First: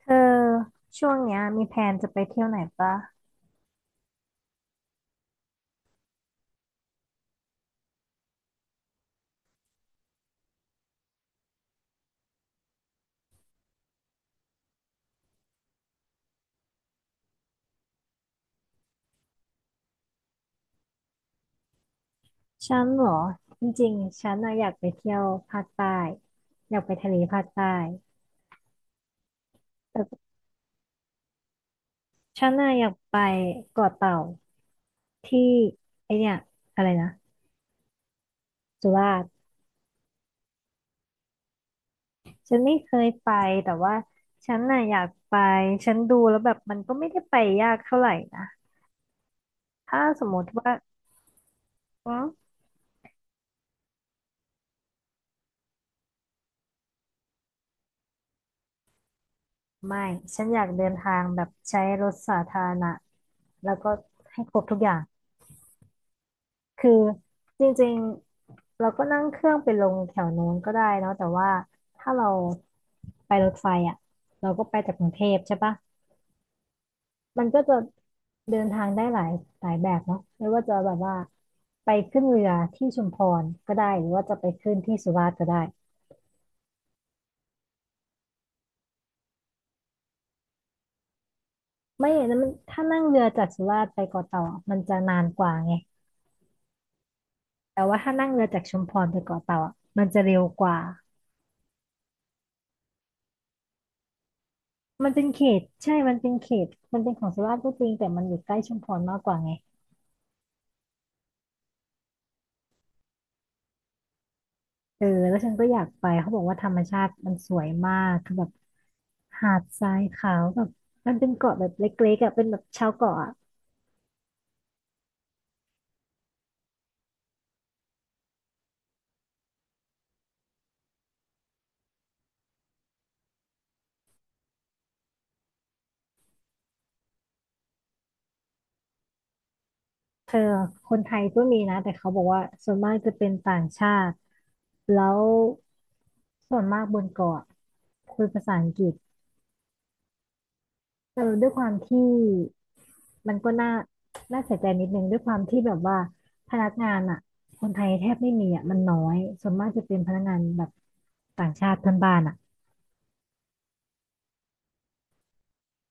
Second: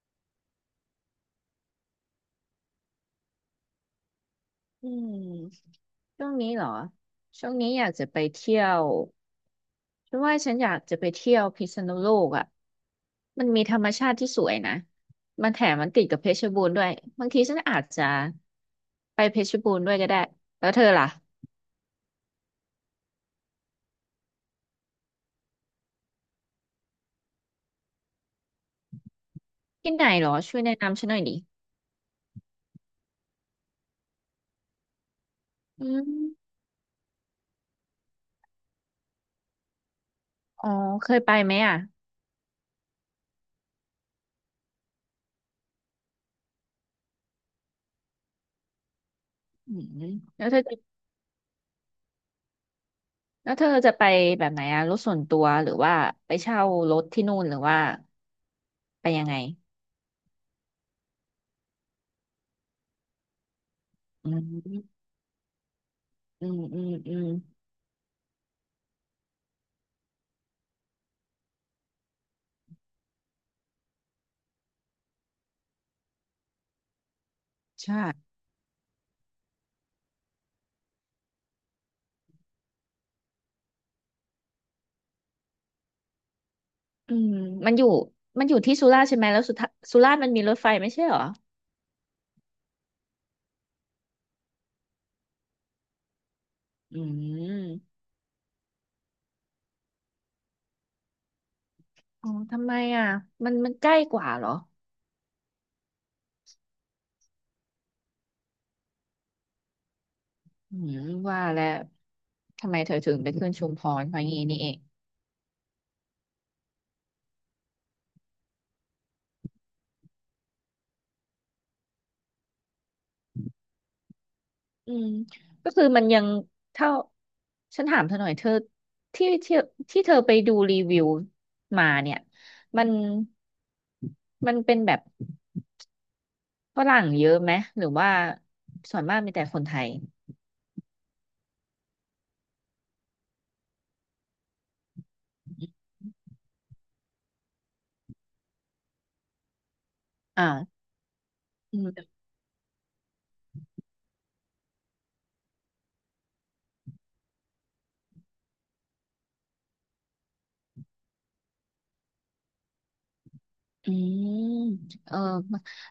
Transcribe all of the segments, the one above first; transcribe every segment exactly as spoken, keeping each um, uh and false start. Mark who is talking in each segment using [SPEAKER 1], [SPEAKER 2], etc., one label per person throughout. [SPEAKER 1] เธอช่วงเนี้ยมีแพลนจะไปเที่ยวไหนปะ
[SPEAKER 2] อืมช่วงนี้เหรอช่วงนี้อยากจะไปเที่ยวฉันว่าฉันอยากจะไปเที่ยวพิษณุโลกอ่ะมันมีธรรมชาติที่สวยนะมันแถมมันติดกับเพชรบูรณ์ด้วยบางทีฉันอาจจะไปเพชรบูรณ์ด้วยก็ได้แล้วเธอล่ะ
[SPEAKER 1] ฉันเหรอจริงๆฉันน่ะอยากไปเที่ยวภาคใต้อยากไปทะเลภาคใต้
[SPEAKER 2] ที่ไหน
[SPEAKER 1] แต่
[SPEAKER 2] เหรอช่วยแนะนำฉันหน่อยดิ
[SPEAKER 1] ฉันน่ะอยากไปเกาะเต่าที่
[SPEAKER 2] อื
[SPEAKER 1] ไอเนี่ย
[SPEAKER 2] ม
[SPEAKER 1] อะไรนะสุราษฎร์
[SPEAKER 2] อ๋อเคยไปไหมอ่ะ
[SPEAKER 1] ฉันไม่เคยไปแต่ว่าฉันน่ะอยากไปฉันดูแล้วแบบมันก็ไม่ได้ไปยากเท่าไหร่นะ
[SPEAKER 2] อื
[SPEAKER 1] ถ้า
[SPEAKER 2] ม
[SPEAKER 1] สมม
[SPEAKER 2] แล้ว
[SPEAKER 1] ติ
[SPEAKER 2] เธอ
[SPEAKER 1] ว่า
[SPEAKER 2] จะ
[SPEAKER 1] อืม
[SPEAKER 2] แล้วเธอจะไปแบบไหนอ่ะรถส่วนตัวหรือว่าไปเช่ารถที่นู่นหรือว่าไปยังไง
[SPEAKER 1] ไม่ฉันอยากเดินทางแบบใช้รถสาธารณะแล้วก็
[SPEAKER 2] อื
[SPEAKER 1] ให้ครบทุกอย่าง
[SPEAKER 2] มอืมอื
[SPEAKER 1] คื
[SPEAKER 2] ม
[SPEAKER 1] อ
[SPEAKER 2] อืม
[SPEAKER 1] จริงๆเราก็นั่งเครื่องไปลงแถวโน้นก็ได้เนาะแต่ว่าถ้าเราไปรถไฟอ่ะเราก็ไปจากกรุงเทพใช่ปะมันก็จะ
[SPEAKER 2] ใช่
[SPEAKER 1] เดินทางได้หลายหลายแบบเนาะไม่ว่าจะแบบว่าไปขึ้นเรือที่ชุมพรก็ได้หรือว่าจะไปขึ้นที่สุราษฎร์ก็ได้
[SPEAKER 2] อืมมันอยู่มันอยู่ที่สุราษฎร์ใช่ไหมแล้วสุทสุราษฎร์มันมีรถไฟไม่ใช่เหรอ
[SPEAKER 1] ไม่อย่างนั้นมันถ้านั่งเรือจากสุราษฎร์ไปเกาะเต่าอะมันจะนานกว่าไง
[SPEAKER 2] อื
[SPEAKER 1] แต่ว่า
[SPEAKER 2] ม
[SPEAKER 1] ถ้านั่งเรือจากชุมพรไปเกาะเต่าอะมันจะเร็วกว่า
[SPEAKER 2] อ๋อทำไมอ่ะ มันมันใกล้กว่าเหรอ
[SPEAKER 1] มันเป็นเขตใช่มันเป็นเขตมันเป็นของสุราษฎร์ก็จริงแต่มันอยู่ใกล้ชุมพรมากกว่าไง
[SPEAKER 2] อืมว่าแล้วทำไมเธอถึงไปขึ้นชุมพรเพราะงี้นี่เอง
[SPEAKER 1] เออแล้วฉันก็อยากไปเขาบอกว่าธรรมชาติมันสวยมากคือแบบหาดทรายขาวแบบมันเป็นเกาะแบบเล็กๆอ่ะเป็นแบบชาวเกาะอะ
[SPEAKER 2] อืมก็คือมันยังเท่าฉันถามเธอหน่อยเธอที่ที่ที่เธอไปดูรีวิวมาเนี่ย มัน มันเป็นแบบฝรั่งเยอะไหม หรือว่าส่วนมากมีแต่คนไทย
[SPEAKER 1] เธอคนไทยก็มีนะแต่เขาบอกว่าส่วนมากจะเป็นต่างชาติแล้วส่วนมากบนเกาะคุยภาษาอังกฤษ
[SPEAKER 2] อ่า
[SPEAKER 1] เออด้วยความ
[SPEAKER 2] อืม
[SPEAKER 1] ที่ มันก็น่าน่าเสียใจนิดนึงด้วยความที่แบบว่าพนักงานอ่ะคนไทยแทบไม่มีอ่ะมันน้อยส่วนมากจะเป็นพนักงานแบบต่างชาติเพื่อนบ้านอ่ะ
[SPEAKER 2] อืมเออ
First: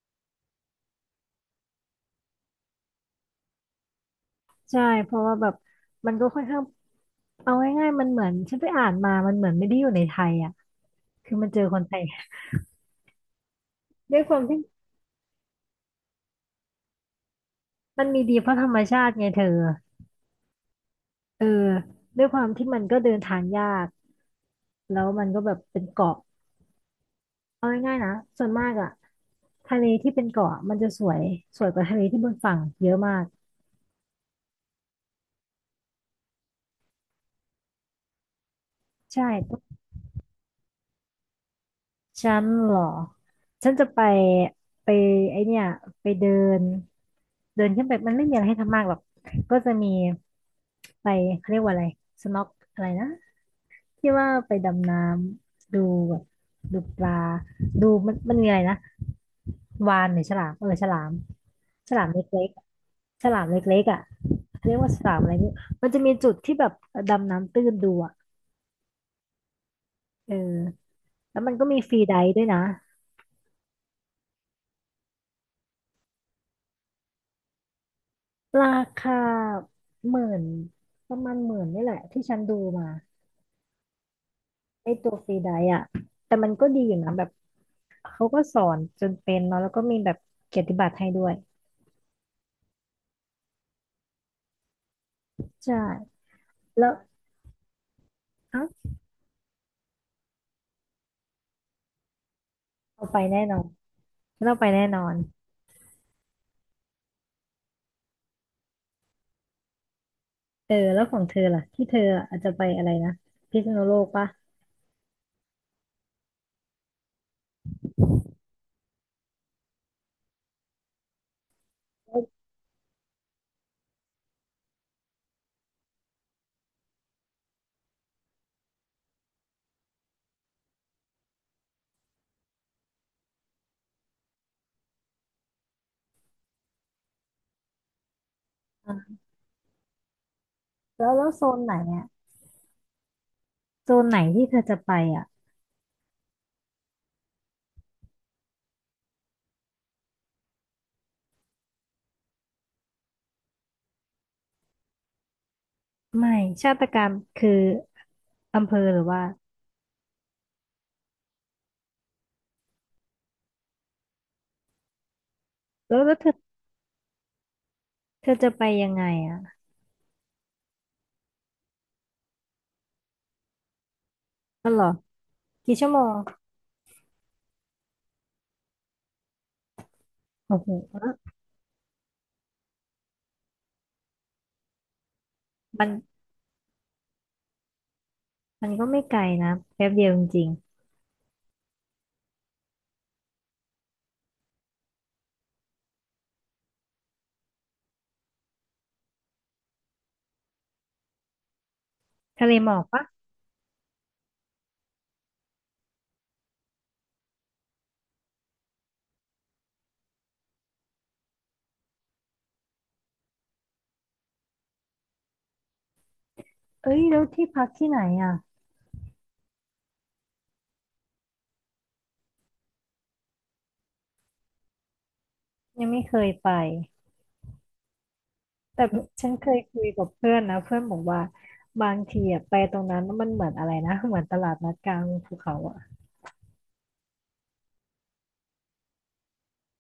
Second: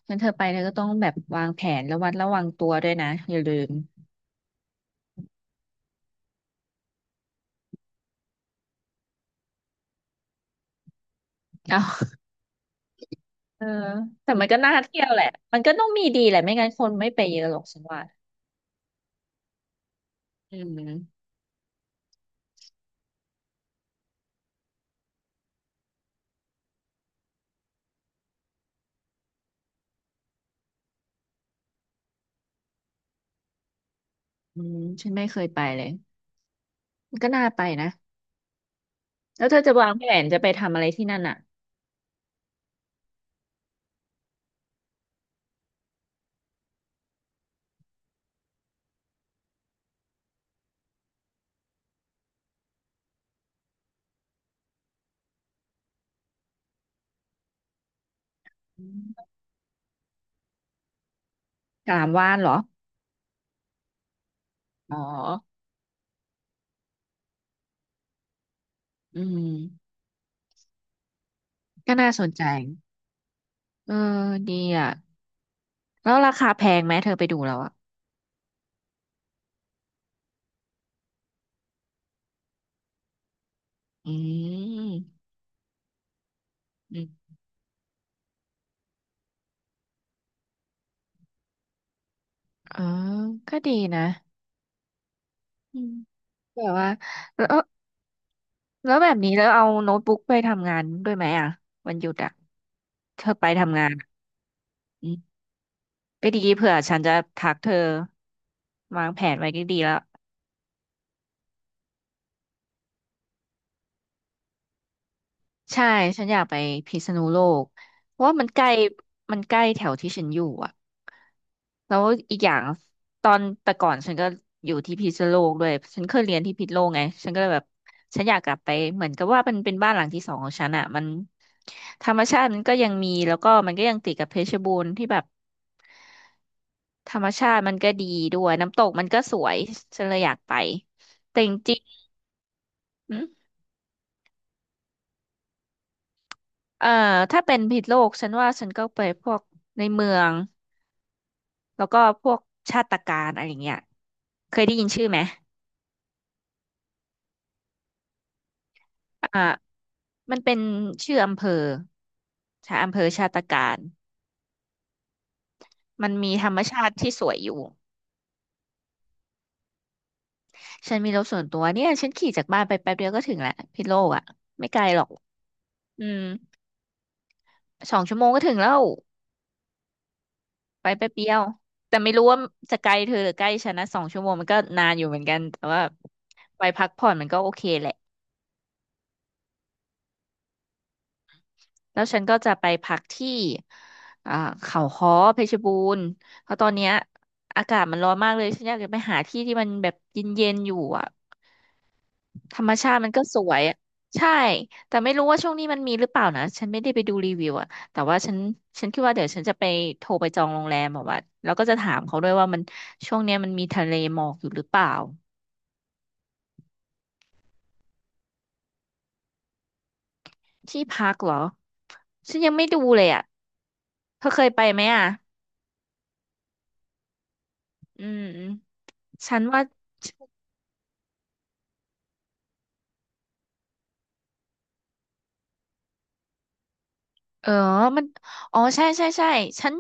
[SPEAKER 2] งั้นเธอไปเธอก็ต้องแบบวางแผนระวัดระวังตัวด้วยนะอย่าลืม
[SPEAKER 1] ใช่เพราะว่าแบบมันก็ค่อนข้างเอาง่ายๆมันเหมือนฉันไปอ่านมามันเหมือนไม่ได้อยู่ในไทยอ่ะคือมันเจอคนไทย
[SPEAKER 2] เอาเออ
[SPEAKER 1] ด้วยค
[SPEAKER 2] แต่
[SPEAKER 1] วาม
[SPEAKER 2] มันก็
[SPEAKER 1] ที่
[SPEAKER 2] น่าเที่ยวแหละมันก็ต้องมีดีแหละไม่งั้นคนไม่ไปเยอะหรอกฉันว่า
[SPEAKER 1] มันมีดีเพราะธรรมชาติไงเธอ
[SPEAKER 2] อืม
[SPEAKER 1] เออด้วยความที่มันก็เดินทางยากแล้วมันก็แบบเป็นเกาะเอาง่ายๆนะส่วนมากอ่ะทะเลที่เป็นเกาะมันจะสวยสวยกว่าทะเลที่บนฝั่งเยอะมาก
[SPEAKER 2] อืมฉันไม่เคยไปเลยมันก็น่าไปนะ
[SPEAKER 1] ใช่
[SPEAKER 2] แล้วเธอจะวางแผนจะไปทำอะไรที่นั่นอ่ะ
[SPEAKER 1] ฉันเหรอฉันจะไปไปไอเนี่ยไปเดินเดินขึ้นไปมันไม่มีอะไรให้ทำมากหรอกก็จะมีไปเขาเรียกว่าอะไรสน็อกอะไรนะที่ว่าไปดำน้ำดูแบบดูปลาดูมันมันมีอะไรนะ
[SPEAKER 2] อืม
[SPEAKER 1] วาฬหรือฉลามเออฉลาม
[SPEAKER 2] ก
[SPEAKER 1] ฉ
[SPEAKER 2] ลา
[SPEAKER 1] ลาม
[SPEAKER 2] มว่าน
[SPEAKER 1] เล็
[SPEAKER 2] เห
[SPEAKER 1] ก
[SPEAKER 2] รอ
[SPEAKER 1] ๆอะฉลามเล็กๆอ่ะเรียกว่า
[SPEAKER 2] อ๋อ
[SPEAKER 1] ฉลามอะไรนี่มันจะมีจุดที่แบบดำน้ำตื้นดูอ่ะ
[SPEAKER 2] อืม
[SPEAKER 1] เออแล้วมันก็มีฟ
[SPEAKER 2] ก็
[SPEAKER 1] รี
[SPEAKER 2] น่า
[SPEAKER 1] ได
[SPEAKER 2] สน
[SPEAKER 1] ฟ์ด้
[SPEAKER 2] ใจ
[SPEAKER 1] วยนะ
[SPEAKER 2] เออดีอ่ะแล้วราคาแพงไหมเธอไปดูแล้วอ่ะ
[SPEAKER 1] ราคาหมื่นประมาณหมื่นนี่แหละที่ฉันดูมา
[SPEAKER 2] อื
[SPEAKER 1] ไอตัวฟ
[SPEAKER 2] ม
[SPEAKER 1] รีไดอะแต่มันก็ดีอ
[SPEAKER 2] อื
[SPEAKER 1] ยู่นะแบบ
[SPEAKER 2] ม
[SPEAKER 1] เขาก็สอนจนเป็นเนาะแล้วก็มีแบบเกียรติบัตรให้ด้วย
[SPEAKER 2] เออก็ดีนะ
[SPEAKER 1] ใช่
[SPEAKER 2] อืม แบบ
[SPEAKER 1] แล้
[SPEAKER 2] ว่า
[SPEAKER 1] ว
[SPEAKER 2] แล้ว
[SPEAKER 1] เอ้า
[SPEAKER 2] แล้วแบบนี้แล้วเอาโน้ตบุ๊กไปทำงานด้วยไหมอ่ะวันหยุดอ่ะ
[SPEAKER 1] เราไป
[SPEAKER 2] เธอ
[SPEAKER 1] แน่
[SPEAKER 2] ไป
[SPEAKER 1] นอน
[SPEAKER 2] ทำงานอะ
[SPEAKER 1] เราไปแน่นอ
[SPEAKER 2] อื
[SPEAKER 1] น
[SPEAKER 2] มก็ดีเผื่อฉันจะทักเธอวางแผนไว้ดีๆแล้ว
[SPEAKER 1] เออแล้วของเธอล่ะที่เธออาจจะไปอะไรนะพิษณุโลกปะ
[SPEAKER 2] ใช่ฉันอยากไปพิษณุโลกเพราะว่ามันใกล้มันใกล้แถวที่ฉันอยู่อ่ะแล้ว
[SPEAKER 1] แล้ว
[SPEAKER 2] อีกอย่างตอนแต่ก่อนฉันก็อยู่ที่พิษณุโลกด้วยฉันเคยเรียนที่พิษณุโลกไงฉันก็เลยแบบฉันอยากกลับไปเหมือนกับว่ามันเป็นบ้านหลังที่สองของฉันอ่ะมันธรรมชาติมันก็ยังมี แล้วก็มันก็ยังติดกับเพชรบูรณ์ที่แบบธรรมชาติมันก็ดีด้วยน้ำตก
[SPEAKER 1] อ่
[SPEAKER 2] มัน
[SPEAKER 1] ะ
[SPEAKER 2] ก็สวยฉันเลยอยากไป
[SPEAKER 1] แล้วแล้ว
[SPEAKER 2] แต่
[SPEAKER 1] โซ
[SPEAKER 2] จ
[SPEAKER 1] นไหน
[SPEAKER 2] ริง
[SPEAKER 1] อ่ะ
[SPEAKER 2] ๆ
[SPEAKER 1] โซนไหนที่เธอจะไปอ่ะ
[SPEAKER 2] เอ่อถ้าเป็นผิษโลกฉันว่าฉันก็ไปพวกในเมืองแล้วก็พวกชาติการอะไรอย่างเงี้ยเคยได้ยินชื่อไหม
[SPEAKER 1] ไม่ชาตการคืออำเภอหรือว่า
[SPEAKER 2] อ่ามันเป็นชื่ออำเภอชาอำเภอชาติการ
[SPEAKER 1] แล้ว
[SPEAKER 2] มัน
[SPEAKER 1] แล้วเธ
[SPEAKER 2] มี
[SPEAKER 1] อ
[SPEAKER 2] ธรรมชาติที่สวยอยู่
[SPEAKER 1] เธอจะไปยังไงอ่ะ
[SPEAKER 2] ฉันมีรถส่วนตัวเนี่ยฉันขี่จากบ้านไปแป๊บเดียวก็ถึงแหละพิษโลกอ่ะ
[SPEAKER 1] อ๋
[SPEAKER 2] ไม่
[SPEAKER 1] อเห
[SPEAKER 2] ไก
[SPEAKER 1] ร
[SPEAKER 2] ล
[SPEAKER 1] อ
[SPEAKER 2] หรอก
[SPEAKER 1] กี่ชั่วโม
[SPEAKER 2] อื
[SPEAKER 1] ง
[SPEAKER 2] มสองชั่วโมงก็ถึงแล้ว
[SPEAKER 1] โอ้โห
[SPEAKER 2] ไปแป๊บเดียวแต่ไม่รู้ว่าจะไกลเธอหรือใกล้ฉันนะสองชั่วโมงมันก็นานอยู่เหมือนกันแต่ว่า
[SPEAKER 1] มัน
[SPEAKER 2] ไปพักผ่อนมันก็โอเคแหละ
[SPEAKER 1] มันก็ไม่ไกลนะแป๊บเดียวจริง
[SPEAKER 2] แล้วฉันก็จะไปพักที่อ่าเขาค้อเพชรบูรณ์เพราะตอนเนี้ยอากาศมันร้อนมากเลยฉันอยากจะไปหาที่ที่มันแบบเย็นๆอยู่อ่ะ
[SPEAKER 1] ๆทะเล
[SPEAKER 2] ธร
[SPEAKER 1] หม
[SPEAKER 2] รม
[SPEAKER 1] อก
[SPEAKER 2] ชาติ
[SPEAKER 1] ปะ
[SPEAKER 2] มันก็สวยอะใช่แต่ไม่รู้ว่าช่วงนี้มันมีหรือเปล่านะฉันไม่ได้ไปดูรีวิวอ่ะแต่ว่าฉันฉันคิดว่าเดี๋ยวฉันจะไปโทรไปจองโรงแรมแบบว่าแล้วก็จะถามเขาด้วยว่ามันช่วงเนี้ยมันมีทะเลหมอกอยู่หรือเปล่า
[SPEAKER 1] เอ้ยแล้วที่พักที่ไหนอ่ะ
[SPEAKER 2] ที่พักเหรอฉันยังไม่ดูเลยอ่ะเธอเคยไปไหมอ่ะ
[SPEAKER 1] ยังไม่เคยไป
[SPEAKER 2] อืม
[SPEAKER 1] แต่ฉัน
[SPEAKER 2] ฉัน
[SPEAKER 1] เคย
[SPEAKER 2] ว่า
[SPEAKER 1] คุยกับเพื่อนนะเพื่อนบอกว่าบางทีอะไปตรงนั้นมันเหมือนอะไรนะเหมือนตลาดนัดกลางภูเขาอ่ะ
[SPEAKER 2] เออ มันอ๋อใช่ใช่ใช่ฉัน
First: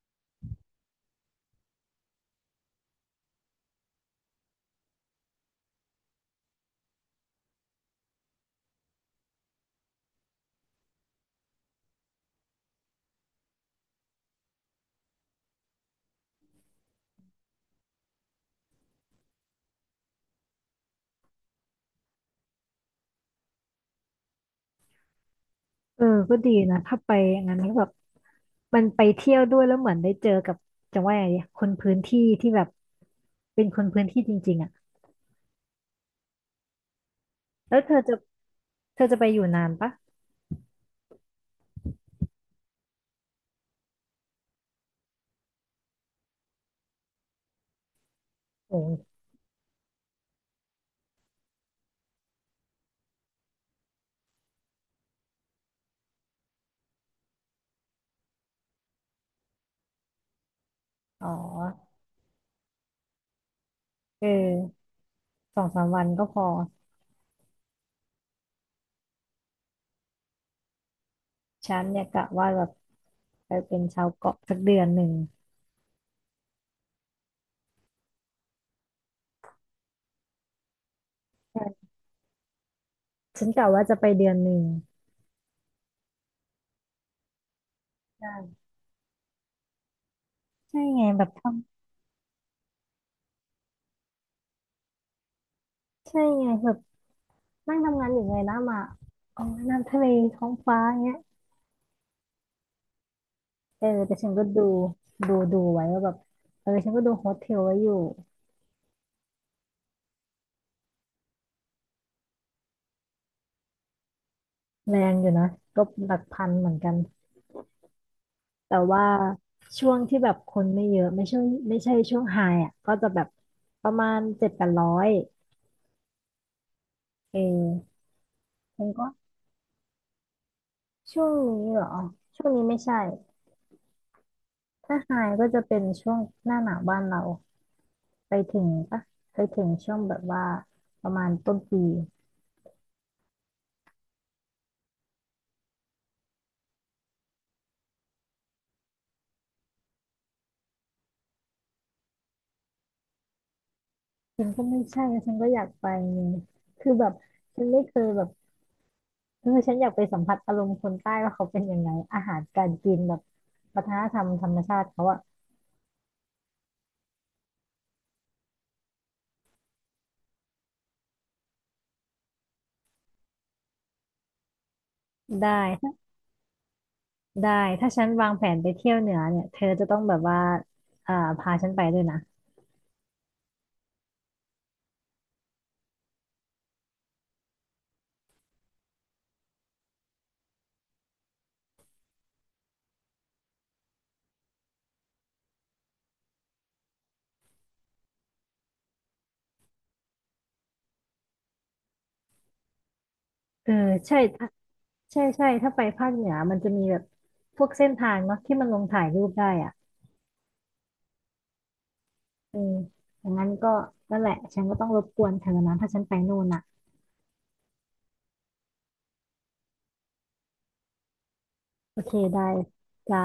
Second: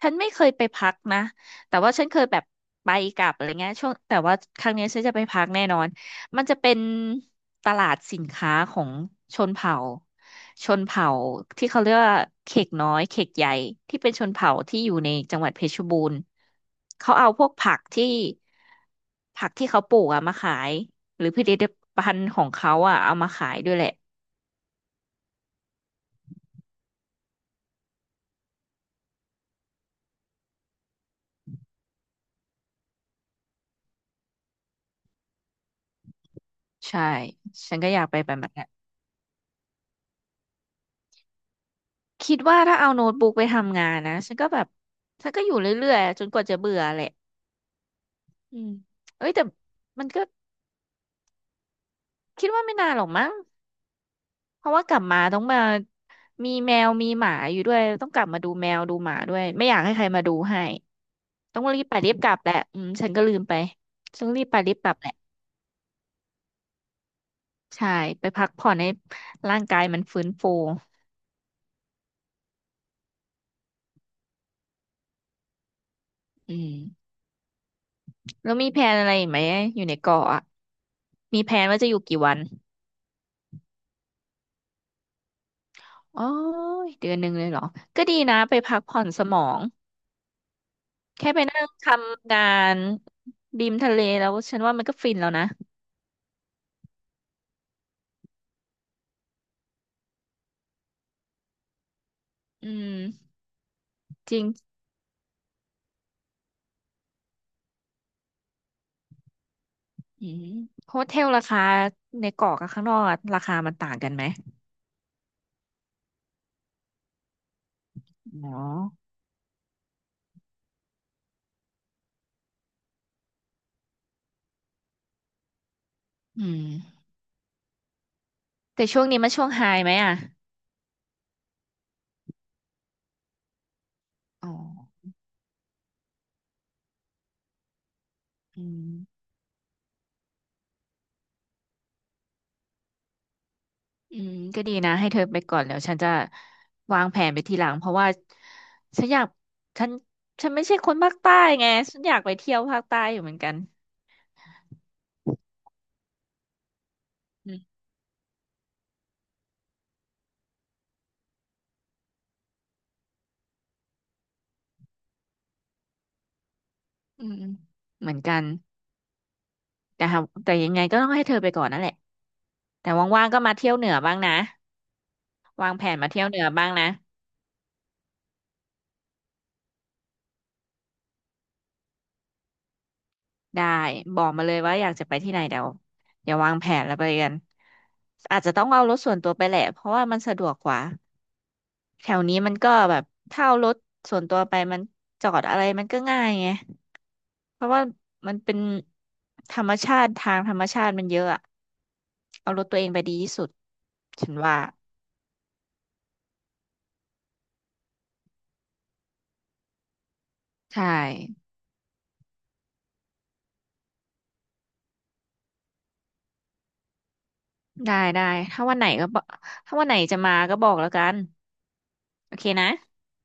[SPEAKER 2] ฉันไม่เคยไปพักนะแต่ว่าฉันเคยแบบไปกลับอะไรเงี้ยช่วงแต่ว่าครั้งเนี้ยฉันจะไปพักแน่นอนมันจะเป็นตลาดสินค้าของชนเผ่า ชนเผ่าที่เขาเรียกว่าเขกน้อยเขกใหญ่ที่เป็นชนเผ่าที่อยู่ในจังหวัดเพชรบูรณ์เขาเอาพวกผักที่ ผักที่เขาปลูกอะมาขาย หรือผลิตภัณฑ์ของเขาอะเอามาขายด้วยแหละ
[SPEAKER 1] เออก็ดีนะถ้าไปอย่างนั้นก็แบบมันไปเที่ยวด้วยแล้วเหมือนได้เจอกับจะว่าไงดีคนพื้นที่ที่แบบเป็นคนพื้นที่จริงๆอ่ะ
[SPEAKER 2] ใช่ ฉั
[SPEAKER 1] แล้
[SPEAKER 2] น
[SPEAKER 1] ว
[SPEAKER 2] ก็
[SPEAKER 1] เธ
[SPEAKER 2] อ
[SPEAKER 1] อ
[SPEAKER 2] ยาก
[SPEAKER 1] จะ
[SPEAKER 2] ไปแบบนั้น
[SPEAKER 1] เธอจะไปอยู่นานปะ
[SPEAKER 2] คิดว่าถ้าเอาโน้ตบุ๊กไปทำงานนะฉันก็แบบฉันก็อยู่เรื่อยๆจนกว่าจะเบื่อแหละอืม
[SPEAKER 1] โอ้ย
[SPEAKER 2] เอ้ยแต่มันก็คิดว่าไม่นานหรอกมั้งเพราะว่ากลับมาต้องมามีแมวมีหมาอยู่ด้วยต้องกลับมาดูแมวดูหมาด้วยไม่อยากให้ใครมาดูให้
[SPEAKER 1] อ๋อ
[SPEAKER 2] ต้องรีบไปรีบกลับแหละอืมฉันก็ลืมไป
[SPEAKER 1] เอ
[SPEAKER 2] ต้องรีบไปรีบ
[SPEAKER 1] อ
[SPEAKER 2] กลับแหละ
[SPEAKER 1] สองสามวันก็พอ
[SPEAKER 2] ใช่ไปพักผ่อนให้ร่างกายมันฟื้นฟู
[SPEAKER 1] ฉันเนี่ยกะว่าแบบไปเป็นชาวเกาะสักเดือนหนึ่ง
[SPEAKER 2] อืมแล้วมีแผนอะไรอีกไหมอยู่ในเกาะอะมีแผนว่า
[SPEAKER 1] ใช่
[SPEAKER 2] จะอยู่กี่วัน
[SPEAKER 1] ฉันกะว่าจะไปเดือนหนึ่ง
[SPEAKER 2] อ๋อเดือนหนึ่งเลยเหรอ ก็ดีนะไป
[SPEAKER 1] ใช่
[SPEAKER 2] พักผ่อนสมอง
[SPEAKER 1] ใช่ไงแบบ
[SPEAKER 2] แค่ไป
[SPEAKER 1] ทำ
[SPEAKER 2] นั่งทำงานริมทะเลแล้วฉันว่ามันก็ฟินแล้วนะ
[SPEAKER 1] ใช่ไงแบบนั่งทำงานอยู่ไงนำอ่ะมาอ๋อน้ำทะเลท้องฟ้าเงี้ย
[SPEAKER 2] อืม
[SPEAKER 1] เออแต่ฉัน
[SPEAKER 2] จริ
[SPEAKER 1] ก็
[SPEAKER 2] ง
[SPEAKER 1] ดูดูดูไว้ว่าแบบเออฉันก็ดูโฮสเทลไว้อยู่
[SPEAKER 2] อืมโฮเทลราคาในเกาะกับข้างนอกอะราคามันต่างกันไหม
[SPEAKER 1] แรงอยู่นะก็หลักพันเหมือนกัน
[SPEAKER 2] อ๋อ
[SPEAKER 1] แต่ว่าช่วงที่แบบคนไม่เยอะไม่ใช่ไม่ใช่ช่วงไฮอ่ะก็จะแบบประมาณเจ็ดแปดร้อย
[SPEAKER 2] อืม
[SPEAKER 1] เออมั
[SPEAKER 2] แต่
[SPEAKER 1] น
[SPEAKER 2] ช่ว
[SPEAKER 1] ก็
[SPEAKER 2] งนี้มันช่วงไฮไหมอ่ะ
[SPEAKER 1] ช่วงนี้เหรอช่วงนี้ไม่ใช่
[SPEAKER 2] อ๋อ
[SPEAKER 1] ถ้าไฮก็จะเป็นช่วงหน้าหนาวบ้านเราไปถึ
[SPEAKER 2] อื
[SPEAKER 1] งปะ
[SPEAKER 2] ม
[SPEAKER 1] ไปถึงช่วงแบบว่าประมาณต้นปี
[SPEAKER 2] อืมก็ดีนะให้เธอไปก่อนแล้วฉันจะวางแผนไปทีหลังเพราะว่าฉันอยากฉันฉันไม่ใช่คนภาคใต้ไงฉันอยากไปเที่ยวภาคใต้อยู่เหมือนกัน
[SPEAKER 1] ฉันก็ไม่ใช่ฉันก็อยากไปนี่คือแบบ
[SPEAKER 2] อื
[SPEAKER 1] ฉันไม่เคยแบบเออฉันอยากไปสัมผัสอารมณ์คนใต้ว่าเขาเป็นยังไงอาหารการกินแบบวัฒนธรรมธรรมชาติเขาอะ
[SPEAKER 2] อืมเหมือนกันแต่หาแต่ยังไงก็ต้องให้เธอไปก่อนนั่นแหละแต่ว่างๆก็มาเที่ยวเหนือบ้างนะ
[SPEAKER 1] ได้
[SPEAKER 2] วางแผนมาเที่ยวเหนือบ้างนะ
[SPEAKER 1] ได้ถ้าฉันวางแผนไปเที่ยวเหนือเนี่ยเธอจะต้องแบบว่าอ่าพาฉันไปด้วยนะ
[SPEAKER 2] ได้บอกมาเลยว่าอยากจะไปที่ไหนเดี๋ยวเดี๋ยววางแผนแล้วไปกันอาจจะต้องเอารถส่วนตัวไปแหละเพราะว่ามันสะดวกกว่าแถวนี้มันก็แบบถ้าเอารถส่วนตัวไปมันจอดอะไรมันก็ง่ายไงเพราะว่ามันเป็นธรรมชาติทางธรรมชาติมันเยอะอะเอารถตัวเองไปดีที่สุด
[SPEAKER 1] เออใช่
[SPEAKER 2] ฉัน
[SPEAKER 1] ถ้า
[SPEAKER 2] ว่า
[SPEAKER 1] ใช่ใช่ถ้าไปภาคเหนือมันจะมีแบบพวกเส้นทางเนาะที่มันลงถ่ายรูปได้อะ
[SPEAKER 2] ใช่
[SPEAKER 1] เอออย่างนั้นก็นั่นแหละฉันก็ต้องรบกวนเธอนะถ้าฉันไปนู่นน่ะ
[SPEAKER 2] ได้ได้ถ้าวันไหนก็บอกถ้าวันไหนจะมาก็บอกแล้วกัน
[SPEAKER 1] โอเค
[SPEAKER 2] โอ
[SPEAKER 1] ได้
[SPEAKER 2] เคนะ
[SPEAKER 1] จ้า